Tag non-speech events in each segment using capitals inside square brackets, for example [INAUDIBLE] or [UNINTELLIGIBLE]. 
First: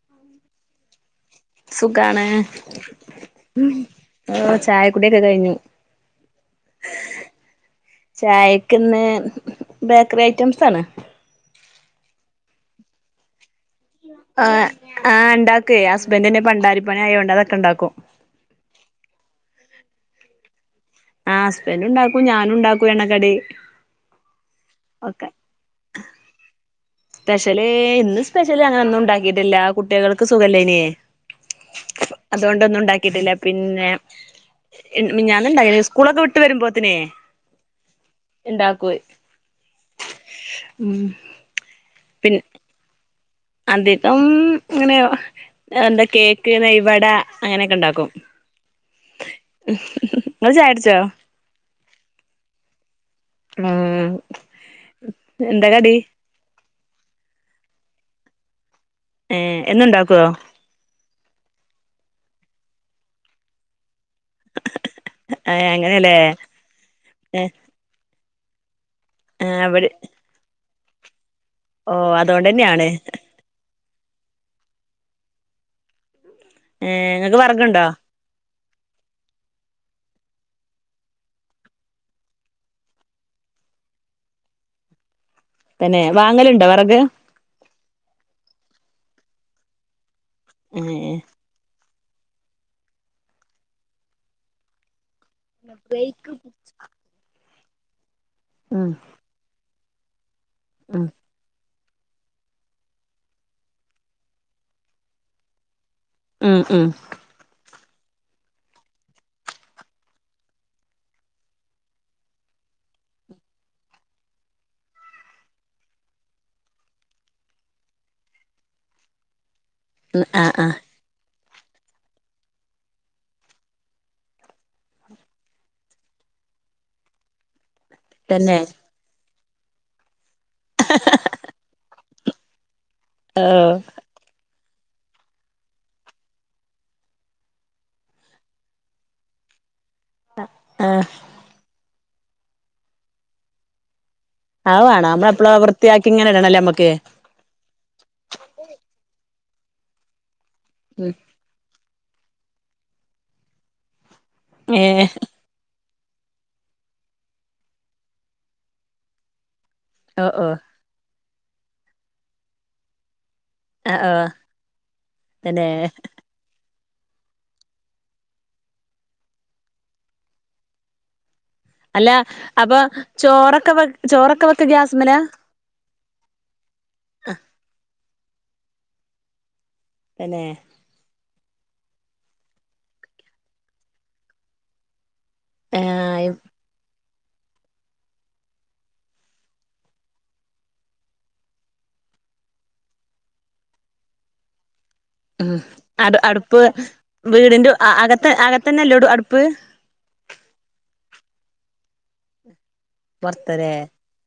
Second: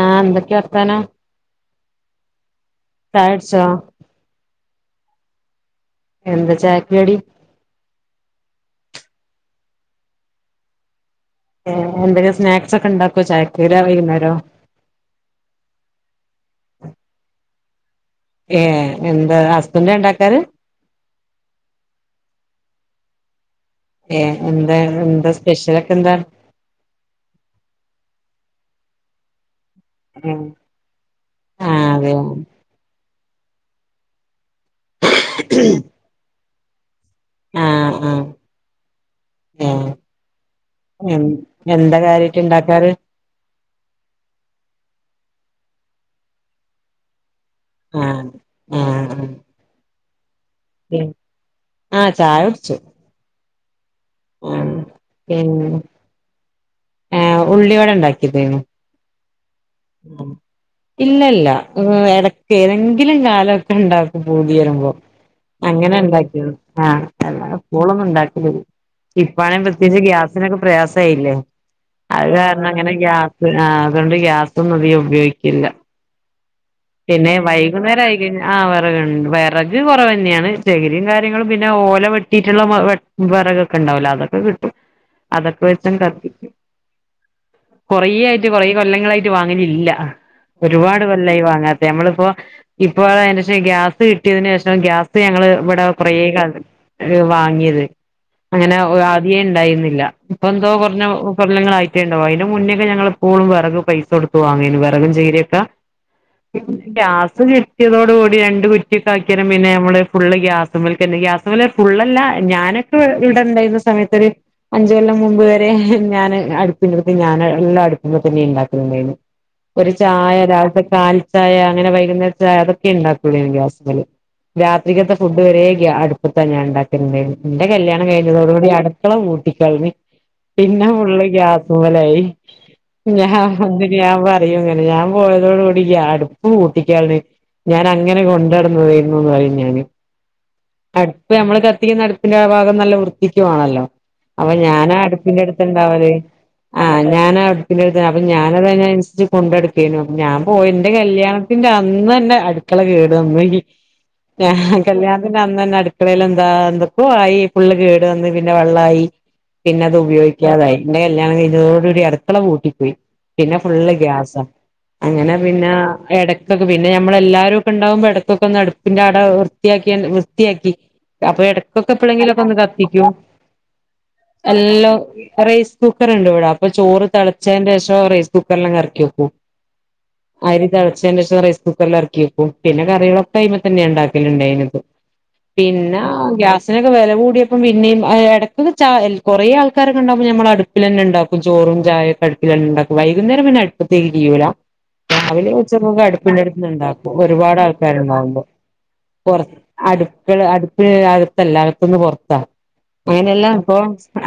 ആഹ് എന്തൊക്കെയാ വർത്താനം സുഖാണ് ചായടിച്ചോ ഓ ചായക്കുടൊക്കെ കഴിഞ്ഞു എന്താ ചായക്കടി ചായക്കന്ന് ബേക്കറി ഐറ്റംസ് ആണ് ഏഹ് എന്തെങ്കിലും സ്നാക്സ് ഒക്കെ ഉണ്ടാക്കോ ചായക്കടി വൈകുന്നവരോ ആഹ് ആഹ് ഉണ്ടാക്കേ ഹസ്ബൻന് പണ്ടാരിപ്പണ അയോണ്ട് അതൊക്കെ ഉണ്ടാക്കും ഏഹ് എന്താ ഹസ്ബന്റ് ഉണ്ടാക്കാര് ആഹ് ഹസ്ബൻറ് ഉണ്ടാക്കും ഞാനു ഉണ്ടാക്കും എണ്ണക്കടി ഏഹ് എന്താ ഒക്കെ എന്താ സ്പെഷ്യലൊക്കെ എന്താ സ്പെഷ്യല് ഇന്ന് സ്പെഷ്യല് അങ്ങനെന്നും ഉണ്ടാക്കിട്ടില്ല കുട്ടികൾക്ക് സുഗലേനിയേ ആഹ് അതെയോ അതുകൊണ്ടൊന്നും ഉണ്ടാക്കിട്ടില്ല പിന്നെ ഞാന ഇണ്ടായി സ്കൂളൊക്കെ വിട്ട് വരുമ്പോത്തിനെ ആഹ് ആഹ് ഉണ്ടാക്കയി ഏഹ് ഉം എ എന്താ കാര്യമായിട്ട് പിന്നെ ഇണ്ടാക്കാറ് അധികം ഇങ്ങനെയ എന്താ കേക്ക് നെയ്വവട അങ്ങനെയൊക്കെ ഉണ്ടാക്കും ആഹ് ആഹ് ഉം [UNINTELLIGIBLE] ഇങ്ങൾ ചായ കുടിച്ചോ ആഹ് ചായ കുടിച്ചു ഉം ആഹ് എന്താ പിന്നെ കടി ആഹ് ഉള്ളിയോടെ ഉണ്ടാക്കിയത് ഏഹ് എന്നുണ്ടാക്കുവോ ഇല്ല ഇല്ല ഇടക്ക ഏതെങ്കിലും കലൊക്കെ ഉണ്ടാക്കും പൂതിയരുമ്പോൾ ഏ അങ്ങനെ അങ്ങനെയല്ലേ ഉണ്ടാക്കിയു ആഹ് എല്ലാ ഏ പൂളും ഉണ്ടാക്കിലില്ല ഇപ്പാനെ അവിടെ പ്രത്യേകിച്ച് ഗ്യാസിനൊക്കെ പ്രയാസ ആയില്ലേ ഓ അത് അതുകൊണ്ട് കാരണം തന്നെയാണ് അങ്ങനെ ഗ്യാസ് ആഹ് അതൊണ്ട് ഗ്യാസൊന്നും അധിക ഉപയോഗിക്കില്ല ഏ പിന്നെ നിങ്ങക്ക് വിറകുണ്ടോ വൈകുന്നേരായി ആഹ് വിറകുണ്ട് വിറക് കുറവ് ന്നെയാണ് ചകിരിയും കാര്യങ്ങളും പിന്നെ ഓല വെട്ടിട്ടുള്ള വിറകൊക്കെ ഉണ്ടാവൂല അതൊക്കെ കിട്ടും അതൊക്കെ വെച്ചം പിന്നെ കത്തിക്കും വാങ്ങലുണ്ടോ വിറക് കൊറേ ആയിട്ട് കൊറെ കൊല്ലങ്ങളായിട്ട് വാങ്ങലില്ല ഒരുപാട് ഏ കൊല്ലായി വാങ്ങാത്ത നമ്മളിപ്പോ ഇപ്പ അനിന്റെഷം ഗ്യാസ് കിട്ടിയതിനന് ശേഷം ഗ്യാസ് ഇപ്പ ഞങ്ങള് ഇവിടെ ഫ്രീയായികാണ്ട് വാങ്ങിയത് അങ്ങനെ ഉം [UNINTELLIGIBLE] ഇണ്ടായിന്നില്ല ഇപ്പ എന്തോ ഉം പറഞ്ഞ ങ്ങളൾ ഇണ്ടാവു അയിന്റെ മുന്നേക്കെ ഞങ്ങൾ എപ്പോഴും വറക് പൈസ പൈസ കൊടുത്തു വാങ്ങിന് വിറകും ചെയ്തേതാ ഉം ഉം ഗ്യാസ് [UNINTELLIGIBLE] പറ്റിയതോടുകൂടി രണ്ട് കുറ്റിക്കെ ആക്കാനും പിന്നെ നമ്മള് ഫുള് ഗ്യാസ് മൽക്കണ്ട് ഗ്യാസ് മുല ഫുുള്ളല്ല ഞാന് ഇവിടെ ഉണ്ടായിരുന്ന സമയത്ത് അഞ്ച് കൊല്ലം മുമ്പ് വരെ ഞാൻ അടുപ്പിടുത്ത് ഞാൻ എല്ലാം അടുപ്മ്പോ തന്നെ ഉണ്ടാക്ക ഒരു ചായ ആ ആ രാവിലത്തെകാൽ ചായ അങ്ങനെ വൈകുന്ന ചായ അതൊക്കെ ഉണ്ടാക്കുള്ളൂനി ഗ്യാസും മേൽ രാത്രികത്തെ ഫുഡ് വരെ അടുപ്പ് തന്നെ ഇണ്ടാക്കി എന്റെ കല്യാണം തന്നെ കഴിഞ്ഞതോടുകൂടി അടുക്കള പൂട്ടി പിന്നെ ഫുള്ള് ഗ്യാസ് ഓ [UNINTELLIGIBLE] ഞാൻ പറയും ഇങ്ങനെ ഞാൻ പോയതോട് കൂടി അടുപ്പ് പൂട്ടിക്കാണ് ഞാൻ അങ്ങനെ കൊണ്ടാടന്നതരുന്നുന്ന് പറയും ഞാന് ആ അടുപ്പ് നമ്മള് കത്തിക്കുന്ന അടുപ്പിന്റെ ഭാഗം നല്ല വൃത്തിക്കുവാണല്ലോ അപ്പ അത് ഞാനാ വേണം നമ്മള് അടുപ്പിന്റെ എപ്പള അടുത്ത് വൃത്തിയാക്കി ഇണ്ടാവല് ഇങ്ങനെ ഇടണല്ലേ നമ്മക്ക് ആഹ് ഞാനാ പിന്നെടു അപ്പൊ ഞാന അതിനനുസരിച്ച് കൊണ്ടടുക്കേു ഞാൻ പോയി എന്റെ ഉം കല്യാണം ഇന്റെ അന്ന് തന്നെ അടുക്കള കേടുവന്നു ഞാൻ ഏ കല്യാണ [UNINTELLIGIBLE] അന്ന തന്നെ അടുക്കളൽ എന്താ എന്തൊക്ക ആയി ഫുള്ള് കേടുവന്നു പിന്നെ വെള്ള ആയി പിന്നെ അത് ഓ ഓ ഉപയോഗിക്കാതായി എന്റെ കല്യാണം കഴിഞ്ഞോട് കൂടി അടുക്കള പൂട്ടിപ്പോയി പിന്നെ ഫുള്ള് ആ ഓ ഗ്യാസ അങ്ങനെ തന്നെ പിന്നെ എട പിന്നെ നമ്മളെല്ലാരും ഒക്കെ ഉണ്ടകുമ്പോ ഇടത്തൊക്കെ ഒന്ന് അടുപ്പിന്റെ അവിടെ വൃത്തിയാക്കിയ വൃത്തിയാക്കി അപ്പൊ ഇടക്കൊക്കെ അല്ല എപ്പഴെങ്കിലൊക്കെ ഒന്ന് അപ്പൊ കത്തിക്കോ ചോറൊക്കെ വെ ചോറൊക്കെ വെക്ക എല്ലാം ഗ്യാസ്മല റൈസ് കുക്കർ ഉണ്ട് ഇവിടാ അപ്പൊ ചോറ് തിളച്ചന്റെഷം റൈസ് കുക്കറിലെ അറക്കി വെക്കും തന്നെ അരി തിളച്ചതിന് ശേഷം റൈസ് കുക്കറിൽ അറക്കി വെക്കും പിന്നെ കറികളൊെ അതുമ്മ തന്നെ ഉണ്ടാക്കലുണ്ടനത് പിന്നെ ആ ഗ്യാസിനൊക്കെ വെല കൂടിയ അപ്പം പിന്നെയ ഇടക്ക കുറെ ആൾക്കാരെ കണ്ടപ്പോ നമ്മള അടുപ്പില്ന്നെ ഉണ്ടാക്കും ചോറും ചായയൊക്കെ അടുപ്പിൽ തന്നെ ഉണ്ടാക്കും വൈുന്നേരം പിന്നെ അടുപ്പഴത്തേക്ക് [UNINTELLIGIBLE] രാവിലെ ഉം ഉച്ചക്കൊക്കെ അടു അടുപ്പിന്റെ അടുപ്പ് അടുത്ത് ഇണ്ടാക്കും ഒരുപാട് വീടിന്റെ അകത്ത് ആൾക്കാരുണ്ടാവുമ്പോ അകത്തന്നെല്ലോ പൊ അടുപ്പ് അടുക്കള് അടുപ്പ അകത്തല്ല അകത്തന്ന് പൊറത്താ അങ്ങനെയല്ലാം പൊറത്തല്ലേ ഇപ്പൊ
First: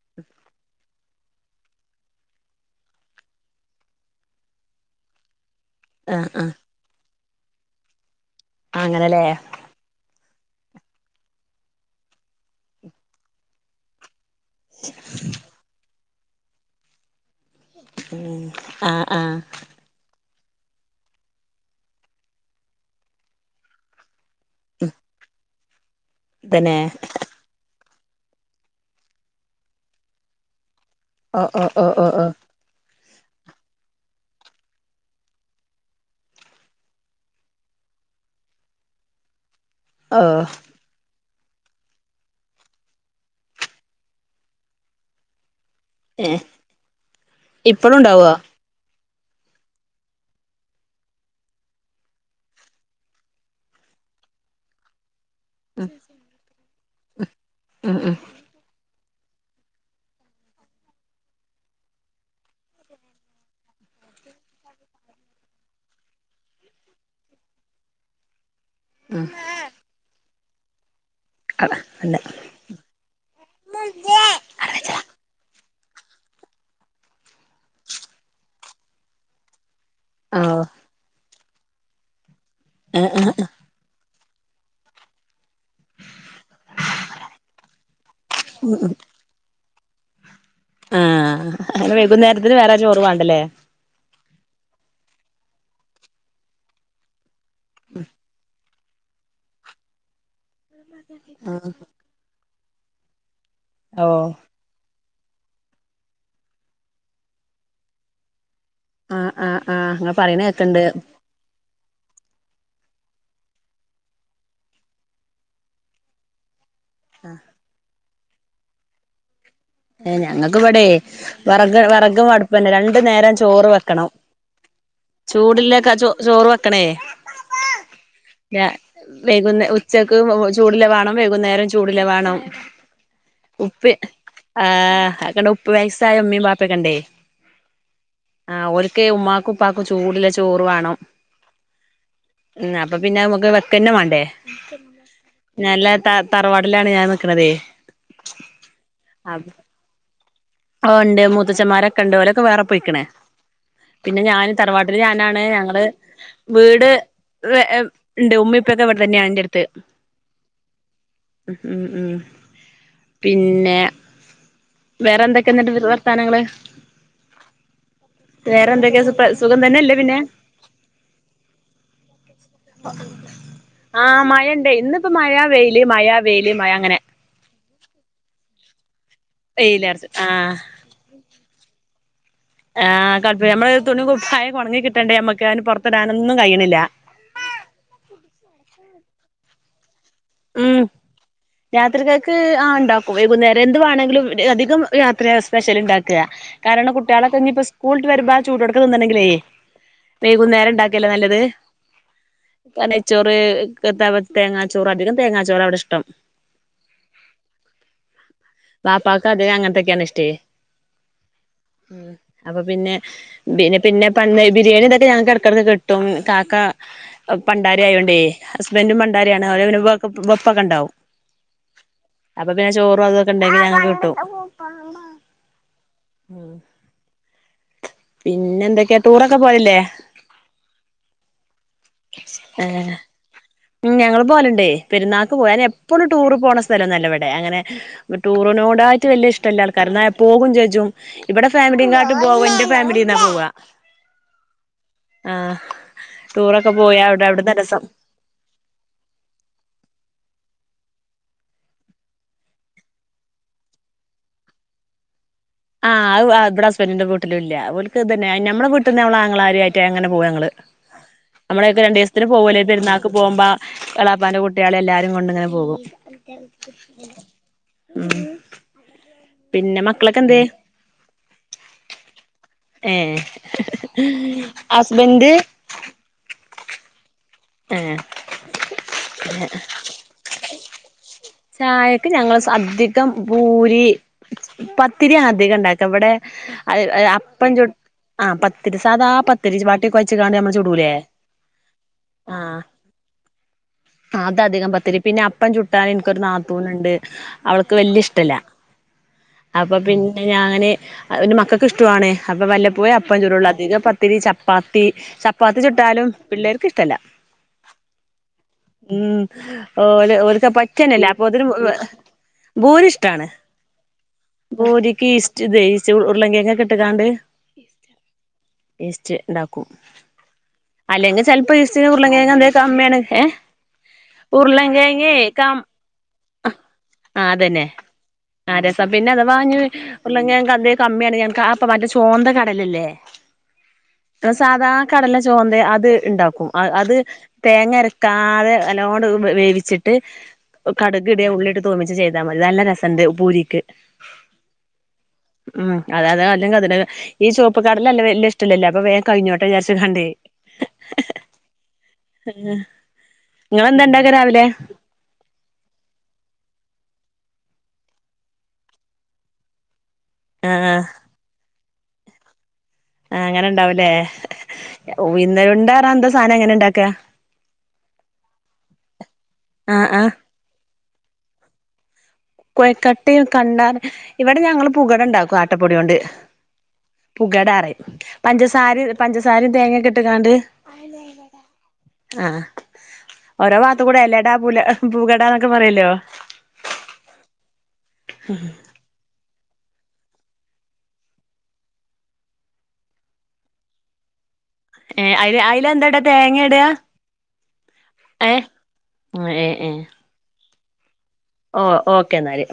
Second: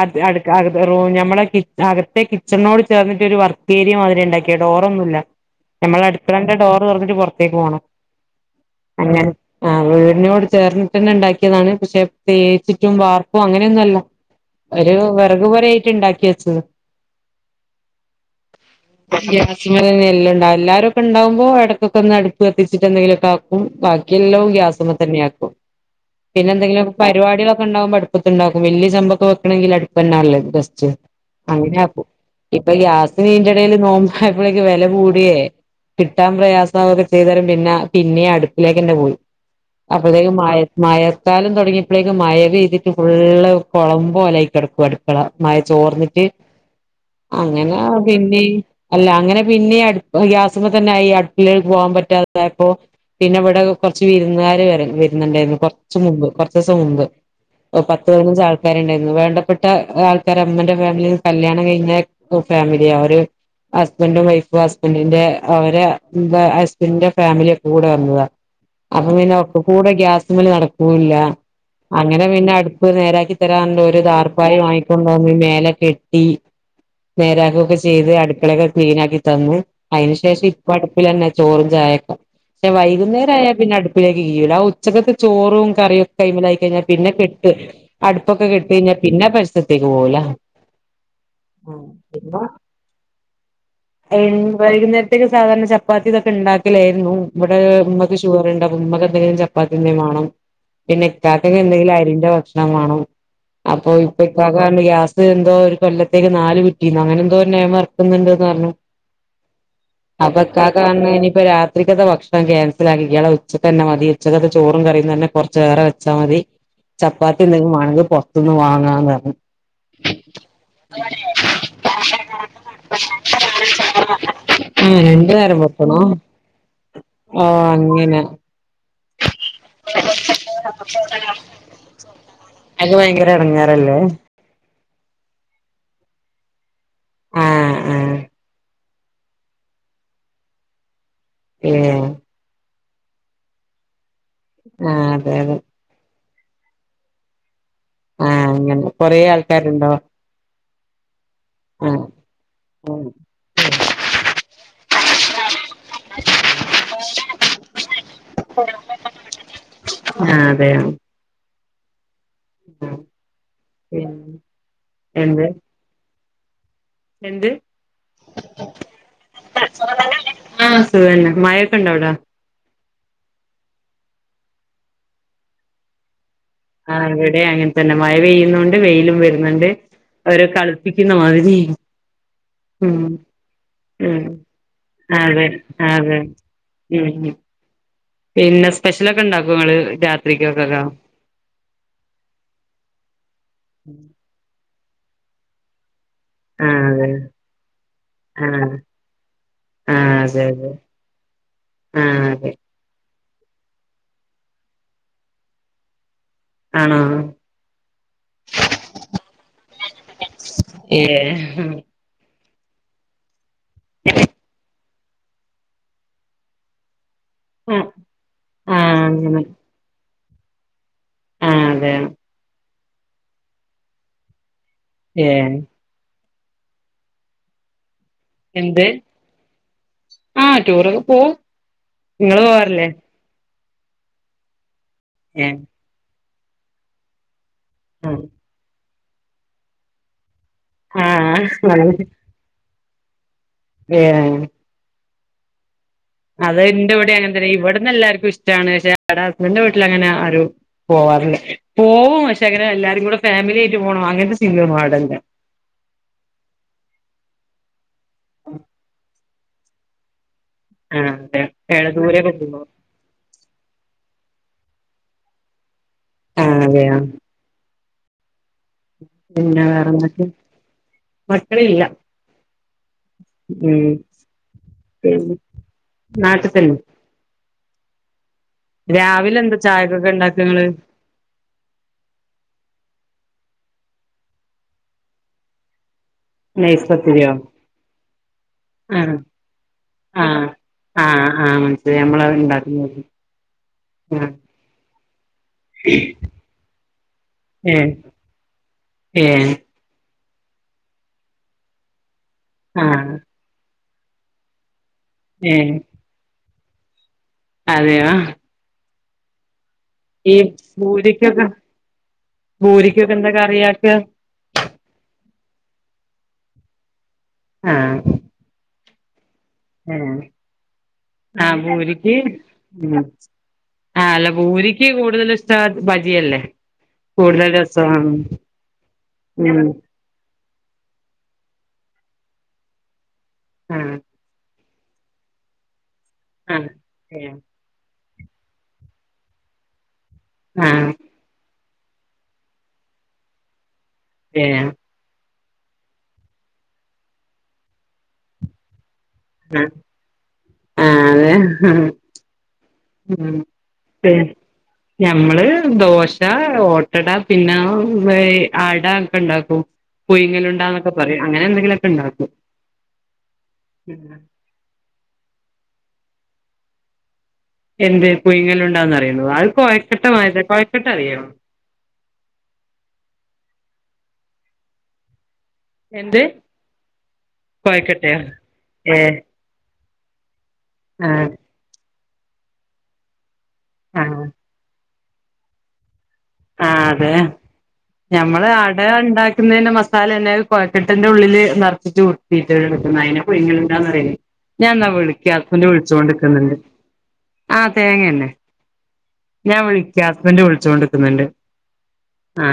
അത് അടു റൂ മ്മെ അകത്തെ കിച്ചണോട് ചേർന്ന്ട്ട് വർക്ക് ഏരിയ മാതിരി ഉണ്ടാക്കിയ ഡോറ ഒന്നുല്ല നമ്മള ആഹ് ആഹ് അടുകളന്റെ ഡോ ഡോർ തുറന്നിട്ട് പുറത്തേക്ക് പോണം അങ്ങനെ അങ്ങനെല്ലേ ആ വീടിനോട് ചേർന്നിട്ട് തന്നെ ഉണ്ടാക്കിയതാണ് പക്ഷെ തേച്ചിറ്റും വാർപ്പും അങ്ങനെയൊന്നും അല്ല ഒരു വിറക് പോരയിട്ട് ഉണ്ടാക്കി വെച്ചത് ഉം ആഹ് ആഹ് ഗ്യാസിങ്ങ തന്നെ എല്ലാം ഉണ്ടാവും എല്ലാരും ണ്ടാവുമ്പോ ഇടക്കൊക്കെ ഒന്ന് അടുപ്പ് കത്തിച്ചിട്ട് എന്തെിലൊക്കെ ആക്കും ബാക്കിെല്ലാം ഗ്യാസമ്മ തന്നെയ ആക്കും പിന്നെ തന്നെ എന്തെങ്കിലു പ പരിപാടികളക്കെ ഉണ്ടാമ്പോ അടുപ്പത്തണ്ടാക്കും വലിയ ചെമ്പൊക്കെ വയ്ക്കണമെങ്കിൽ അടുപ്പ തന്നാ നല്ലത് ബെസ്റ്റ് ഓ ഓ ഓ അങ്ങനെയകു ഓ ഓ ഇപ്പൊ ഗ്യാസ് നീന്റെ ഇടൽ നോമ്പോയപ്പോഴേക്ക് വില കൂടിയേ കിട്ടാൻ പ്രയാസം അവൊക്കെ ചെയ്തുതരും പിന്നെ പിന്നെ അടുപ്പിലേക്ക് തന്നെ പോയി ഓ അപ്പോത്തേക്ക് മയ മഴക്കാലം തുടങ്ങിയപ്പോഴേക്കും മഴവെയ്തിട്ട് ഫുള്ള് കുളമ്പ പോലായി കിടക്കും അടുക്കള മഴ ചോർന്നി ഏഹ് അങ്ങനെ ഇപ്പഴും ഉണ്ടാവോ പിന്നെ അല്ല അങ്ങനെ പിന്നിം അടു ഗ്യാസുമ തന്നെ ആയി ഈ അടുപ്പിലെക്ക് പോകാൻ പറ്റാതായപ്പോ പിന്നെ ഇവിടെ കുറച്ച് വിരുന്നുകാര് വ വരുന്നുണ്ടായിരുന്നു ഉം കൊറച്ച് മുമ്പ് കുറച്ച് ദിസം മുമ്പ് ഹെ ഉം പത്ത് ഉം പതിനഞ്ച് ആൾ ആക്കണ്ടായിരുന്നു വേണ്ടപ്പെട്ട ആൾക്കർ അമ്മന്റെ ഫാമിലിന്ന് കല്യാണം കഴിഞ്ഞ ഫാമിലിയ ഒരു ഹസ്ബൻഡും വൈഫും ഹസ്ബൻഡിന്റെ അവരെ ഹസ്ബൻഡറിന്റെ ഫാമിലി ഒക്കെ കൂടെ വന്നത അപ്പൊ ഉം പിന്നെ ഒക്ക കൂടെ ഗ്യാസ മല് നടക്കൂല്ല അതാ അല്ല അങ്ങനെ പിന്നെ അടു പ്പ് നേരാക്കി തരാന്ന് ഒരു താർപ്പായി വാങ്ങിക്കൊണ്ടന് ഈ മേലൊക്കെട്ടി നേരാക്കൊക്കെ ചെയ്ത് അടുക്കളയൊക്കെ ക്ലീൻ ആക്കി തന്നു അയിന് ഓ ശേഷം ഇപ്പ അടു പിലെന്നെ ചോറും ചായക്കെ പക്ഷെ ആഹ് ആഹ് വൈകുന്നേരം ആയ പിന്നെ അടുപ്പിലേക്ക് കീഴൂല ആ ഉച്ചക്കത്ത് ചോറും കറിയക്കെ ആയിമല ആയി കഴിഞ്ഞൽ പിന്നെ കെട്ട് അടുപ്പൊക്കെ കേട്ട് കഴിഞ്ഞാ പിന്നെ അ പരിസ് ക്ക് പോവൂല ആഹ് അങ്ങനെ വൈകുന്നേരത്തിന് വേരെ ചോർ വാണ്ടല്ലേ വൈകുന്നേരത്തേൊക്കെ സാധാരണ ചപ്പാത്തി ഇതൊക്കെ ഇണ്ടാക്കലായിരുന്നു ഇവിടെ നമ്മക്ക് ഷുഗർ ഉണ്ട അപ് ഉമ്മാക്കെ എന്തെങ്കിലും ചപ്പാത്തിന്ന വണം പിന്നെ ഇക്കാക്ക ആഹ് എന്തെങ്കിലും അരിന്റെ ഭക്ഷണം വാണം അപ്പൊ ഓ ഇപ്പ ഇക്കാക്ക പറഞ്ഞ് ഗ്യാസ് എന്തോ ഒരു കൊല്ലത്തേക്ക് നാല് കു റ്റിന്ന് അങ്ങനെ എന്തോ നിയമം ഇറക്കുന്നുണ്ട്ന്ന് പറഞ്ഞു ആഹ് ആഹ് ആഹ് ഇങ്ങള് അപ്പൊ പറയണ ഇക്കാക്ക കേക്കണ്ട് പറഞ്ഞ് ഇനിപ്പ രാ ത്രി ക്കാതെ ഭക്ഷണം ക്യാൻസൽ ആക്കിക്കള ഉച്ചക്ക് തന്നെ മതി ഉച്ചകത്തെ ചോറും കറിയും തന്നെ കുറച് ഏറെ വെച്ചാൽ മതി ചപ്പാത്തി എന്തെങ്കിലും വണെങ്കിൽ പുറത്തിനിന്ന് വാങ്ങാന്ന് പറഞ്ഞു ഏ ഞങ്ങക്ക് ഇവിടെ വറഗ വെറഗും അടുപ്പന്നെ രണ്ടു നേരം ചോറ് വെക്കണം ആ രണ്ടു നേരം ചൂടില്ലക്ക വെക്കണോ ചോ ചോറ് വെക്കണേ ഓ അങ്ങനെ ല്ല വെയ്കുന്നേ ഉ ഉച്ചക്ക് ചൂടിലെ വണം വൈകുന്നേരം ചൂടില വണം അതൊക്കെ ഭയങ്കര ഉപ്പ് എടങ്ങേറല്ലേ ആഹ് അക്കണ്ട ഉപ്പ് വയസ്സായ ഉമ്മയും പാപ്പൊക്കെണ്ടേ ആഹ് ആഹ് ആ ഓൽ ക്കെ ഉമ്മാക്കും ഉപ്പാക്കും ചൂടില്ല ചോറ് വാണം ഹെ ഉ അപ്പൊ പിന്നെ നമുക്ക് വെക്കന്നെ വാണ്ടേ ആഹ് അതെ അതെ നല്ല ത തറവാട്ടിലാണ് ഞാൻ നിൽക്കണതേ ആഹ് അങ്ങനെ കൊറെ ആൾക്കാരുണ്ടോ ഓ ഇണ്ട് മൂത്തച്ചമാരൊക്കെ ആഹ് ഇണ്ട്ഓലൊക്കെ വേറെ പൊയിക്കണ് പിന്നെ ഞാന് തറവാട്ടില് ഞാനാണ് ഞങ്ങള് വീട് ഏ വേ ഇണ്ട് ഉമ്മിപ്പൊക്കെ ഇവിടെ തന്നെയ ന്റെ അടുത്ത് ആ ഹ്അതെയൊ ഉ ഉം ഉം പിന്നെ പിന്നെ എന്ത് വേറെന്തൊക്കെ എന്നിട്ട് [UNINTELLIGIBLE] വർത്താനങ്ങൾ എന്ത് സു സുഖം തന്നെയല്ലേ പിന്നെ ആഹ് സുഖന്നെ മഴൊക്കെണ്ടോവിടാ ആഹ് മഴണ്ട് ഇന്നിപ്പോ മഴ വെയില് മഴ വെയില് മഴ അങ്ങനെ ആഹ് ഇവിടെ അങ്ങനെ തന്നെ മഴ പെയ്യുന്നുണ്ട് വെയിലും വരുന്നുണ്ട് വെയിലറച്ച് അവര ആഹ് കളിപ്പിക്കുന്നു മതിരി ഉം ആഹ് കുഴപ്പല്ല നമ്മള് തുണി ഉം കുപ്പായൊക്കെ ഉണങ്ങി കിട്ടണ്ടേ നമ്മക്ക് അതെ അതിന് അതെ പുറത്തിടാനൊന്നും കഴിയണില്ല ഉം പിന്നെ സ്പെഷ്യലൊക്കെ ഇണ്ടാക്കൊ ഇങ്ങൾ രാത്രിക്കൊക്കെ രാത്രിക്കക്ക് ആ ഇണ്ടാക്കും വൈകുന്നേരം എന്ത് വണങ്കിലും അധികം രാത്രിയാ സ്പെഷ്യൽ ഇണ്ടാ ക്ക ആഹ് കാരണം അതെ കുട്ടിളെക്കെ ഇഞ്ഞി പ്പ സ്കൂൾ വിട്ട് വരുമ്പോ അ ആഹ് ചൂടോട്ക്കനെ തിന്നണകിലെ ആഹ് അതെ വൈകുന്നേരം ഇണ്ടാക്കല്ലേ നല്ലത് അതെ ആഹ് അതെ പ നൈച്ചോറ് എത്താ തേങ്ങാച്ചോറ് അധികം തേങ്ങാച്ചോറാ ഇവിടെ ഇഷ്ടം ആണോ വാപ്പാക്ക് അധികം അങ്ങനത്തെക്കാണാ ഇഷ്ടേ ഏഹ് ഉം അപ്പൊ പിന്നെ പിന്നെ പിന്നെ പന്ന് ബിരിയാണി ന്തൊക്കെ ഞങ്ങക്ക്ടക്കിടക്ക് കിട്ടും കാക്ക പണ്ടാരി ആഹ് ആയോണ്ടേ ഹസ്ബൻറും ആഹ് അങ്ങനെ പണ്ടാരിയാണ് അവര വെപ്പൊക്കെ ഇണ്ടാവും ആഹ് അതെ അപ്പൊ പിന്നെ ചോറും അതൊക്കെ ഉണ്ടെങ്കിൽ ഞങ്ങക്ക് കിട്ടും ഏഹ് ഉം എന്ത് എന്തൊക്കെയാ ടൂറൊക്കെ പോവലില്ലേ ആഹ് ടൂറൊക്കെ പൊവും ഇങ്ങള് പോവാറില്ലേ ഏഹ് ഉം ഞങ്ങള് പോല്ണ്ടേ പെരുന്നാൾക്ക് ഏഹ് പോവാൻ എപ്പോഴും ടൂറ് പോണ സ്ഥലം ഒന്നുഅല്ല ഇവിടെ അങ്ങനെ ടൂറിനോടായിട്ട് വലിയ ഇഷ്ടല്ല ആൾക്കാരാ ന്നാ പോകും ചെ ജും ആഹ് ഇവിടെ ആഹ് ഫാമിലിയാട്ടും പോവ ഇന്റെ ഫാമിലിന്നാ പോവ ഏഹ് ആഹ് അത് ടൂറൊക്കെ ഇന്റെ പോയി ഇവിടെ അവിടെ അങ്ങനെ തന്നെ അവിടുന്ന് രസം ഇവിടന്ന് എല്ലാവർക്കും ഇഷ്ടാണ് പക്ഷെ അവടെ ഹസ്ബൻഡന്റെ വീട്ടിൽ അങ്ങനെ ആരും പോവാറില്ല പോവും പക്ഷെ അങ്ങനെ എല്ലാരും കൂടെ ഫാമിലി ആയിട്ട് പോണം അങ്ങനത്തെ ചിന്തയൊന്നും അവിടെയില്ല ആഹ് അത് ഇവിടെ ഹസ്ബൻഡിന്റെ വീട്ടിലും ഇല്ല ഓല്ക്ക് ഇതന്നെ ഞമ്മടെ വീട്ടീന്ന് നമ്മള് അങ്ങളാരായിട്ട് അങ്ങനെ പോവു ഞങ്ങള് ആഹ് അതെ നമ്മളൊക്കെ ഏടെ രണ്ട് ദിവസത്തിന് ദൂരെയൊക്കെ പോകുവല്ലേ പോവും പെരുന്നാൾക്ക് പോകുമ്പോ എളേപ്പാന്റെ കുട്ടികളേ എല്ലാരേം കൊണ്ടിങ്ങനെ പോകും ആഹ് അതെയോ ഉം പിന്നെ മക്കളൊക്കെ വേറെന്തൊക്കെ എന്തേ മക്കളില്ല ഏഹ് ഹസ്ബൻഡ് നാട്ടിതന്നെ ഏഹ് രാവിലെന്താ ചായക്കൊക്കെണ്ടാക്കങ്ങള്? ചായക്ക് ഞങ്ങള് അധികം പൂരി, പത്തിരിയാണധികണ്ടാക്ക ഇവടെ അത് നൈസ് അത് പത്തിരിയോ അപ്പം ചുട്ട് ആഹ് പത്തിരി സാധാ ആഹ് പത്തിരി വാട്ടികൊഴച്ച്കാണ്ട് ആഹ് നമ്മള് ചൂടൂലേ? ആഹ് ആഹ് മനസ്സിലായി നമ്മള ആഹ് ഉണ്ടാക്കുന്നത് ആഹ് അത അധികം പത്തിരി പിന്നെ അപ്പം ചുട്ടാല് എനിക്കൊരു നാത്തൂന്ണ്ട് അവൾക്ക് വല്യയിഷ്ടല്ല ഏഹേ അപ്പ പിന്നെ ഞാന് അത് പിന്നെ മക്കക്കിഷ്ടവുമാണ് അപ്പൊ വല്ലപ്പോയും ആഹ് അപ്പം ചുടൊള്ളു അധികം പ ത്തിരി, ചപ്പാത്തി, ചപ്പാത്തി ചുട്ടാലും പിള്ളേർക്കിഷ്ടമല്ല അതേയോ? ഉം ഓല് ഓൽക്ക് പറ്റെന്നെല്ല അപ്പോത്തിന് പൂരിക്കൊക്കെ പൂരിക്കൊക്കെ ഭൂരിഷ്ടാണ് എന്താ കറിയാക്ക ഭൂരിക്ക് ഈസ്‌റ്റ്ടേ ഇസ് ഉരുളക്കിഴങ്ങൊക്കെട്ട്ക്കാണ്ട് ആഹ് ഇസ്റ്റ്ണ്ടാക്കും ഏഹ് അല്ലെങ്കിൽ ചെലപ്പോ ആഹ് ഇസ്റ്റ്ന് പൂരിക്ക് ഉരുളകിഴങ്ങെന്തേലും ഉം കമ്മിയാണെ ഏഹ് ആഹ് അല്ല പൂരിക്ക് ഉരുളംകിഴങ്ങേ കൂടുതൽ കം ഇഷ്ടം ബജിയല്ലേ ആഹ് കൂടുതൽ അതന്നെ രസം ആഹ് രസം പിന്നെ അഥവാഞ് ഉം ഉരുളകിഴങ്ങു അതെ കമ്മിയാണെ ഞാൻ അപ്പൊ മറ്റേ ചോന്ത കടലല്ലേ? ആഹ് ആ സാദാ കടല ചോന്തേ അത്ണ്ടാക്കും ആഹ് അത് ഏഹ് തേങ്ങയര - - കാതെ നല്ലോണട്ട് അത് വേവിച്ചിട്ട് ആഹ് കടു ക് ടെ ഉള്ളിട്ട് തൂമിച്ച് ചെയ്താ മതി നല്ല രസണ്ട് പൂരിക്ക് ഏഹ് ഉം അത അത അല്ലെങ്കി അതല് ഈ ചോപ്പ് കടല അല്ലെ വല്യ ഇഷ്ടല്ലല്ലോ അപ്പൊ വേ കഴിഞ്ഞോട്ടെ ആഹ് വിചാരിച്ച്ങ്ങാണ്ടേ? ആഹ് അതെ ഉം പേൻ ഞമ്മള് ദോശ, ഓട്ടട, പിന്നെ വേ അട ഒക്കെണ്ടാക്കും ആ പുഴുങ്ങലുണ്ടാന്നൊക്കെ പറയും അങ്ങനെന്തെങ്കിലൊക്കെണ്ടാക്കും ആഹ് അങ്ങനെണ്ടാവുല്ലേ? ഉഴുന്നയുണ്ടാന്നറഞാ എന്താ സാധനംങ്ങനെണ്ടാക്ക എന്ത് പുയുങ്ങലുണ്ടാന്നറിയുന്നോ അത് ആ ആ കൊഴക്കട്ടമാതിരി കൊഴക്കട്ടറിയോ? കൊഴക്കട്ടയും കണ്ടാല ഇവിടെ ഞങ്ങള് പുകടണ്ടാക്കും ആട്ടപ്പൊടിയോണ്ട് എന്ത് പുകടാറിയും കൊഴക്കട്ടയോ പഞ്ചസാരയും പഞ്ചസാരയും തേങ്ങക്കെട്ട്ക്കാണ്ട് ആഹ് ആഹ് ഓരോ ഭാഗത്തുകൂടെ ആ എലെടാ, പൂല പൂകടാന്നൊക്കെ പറയൊല്ലോ? ആഹ് അതെ ഞമ്മള് ആ - - അടെയുണ്ടാക്കുന്നതിന്റെ മസാലന്നെ ആണ് കൊഴക്കെട്ടിന്റുള്ളില് നെറച്ചിട്ട് ഇരുട്ടീട്ടെടുക്കുന്നയിനും പുഴുങ്ങലുണ്ടാന്നറിയല് ഞാന്നാ ഏഹ് വിളിക്കാ അയില് ഹസ്ബൻഡ് അയിലെന്താടാ തേങ്ങ വിളിച്ചോണ്ടിരിക്കുന്നുണ്ട് ഇടാ ആ തേങ്ങയന്നെ ഏഹ് ഏഹ് ഞാൻ ഏഹ് വിളിക്ക ഹസ്ബൻഡ് വിളിച്ചോണ്ട്ക്കുന്നുണ്ട് ഓ ഓക്കെന്നാല്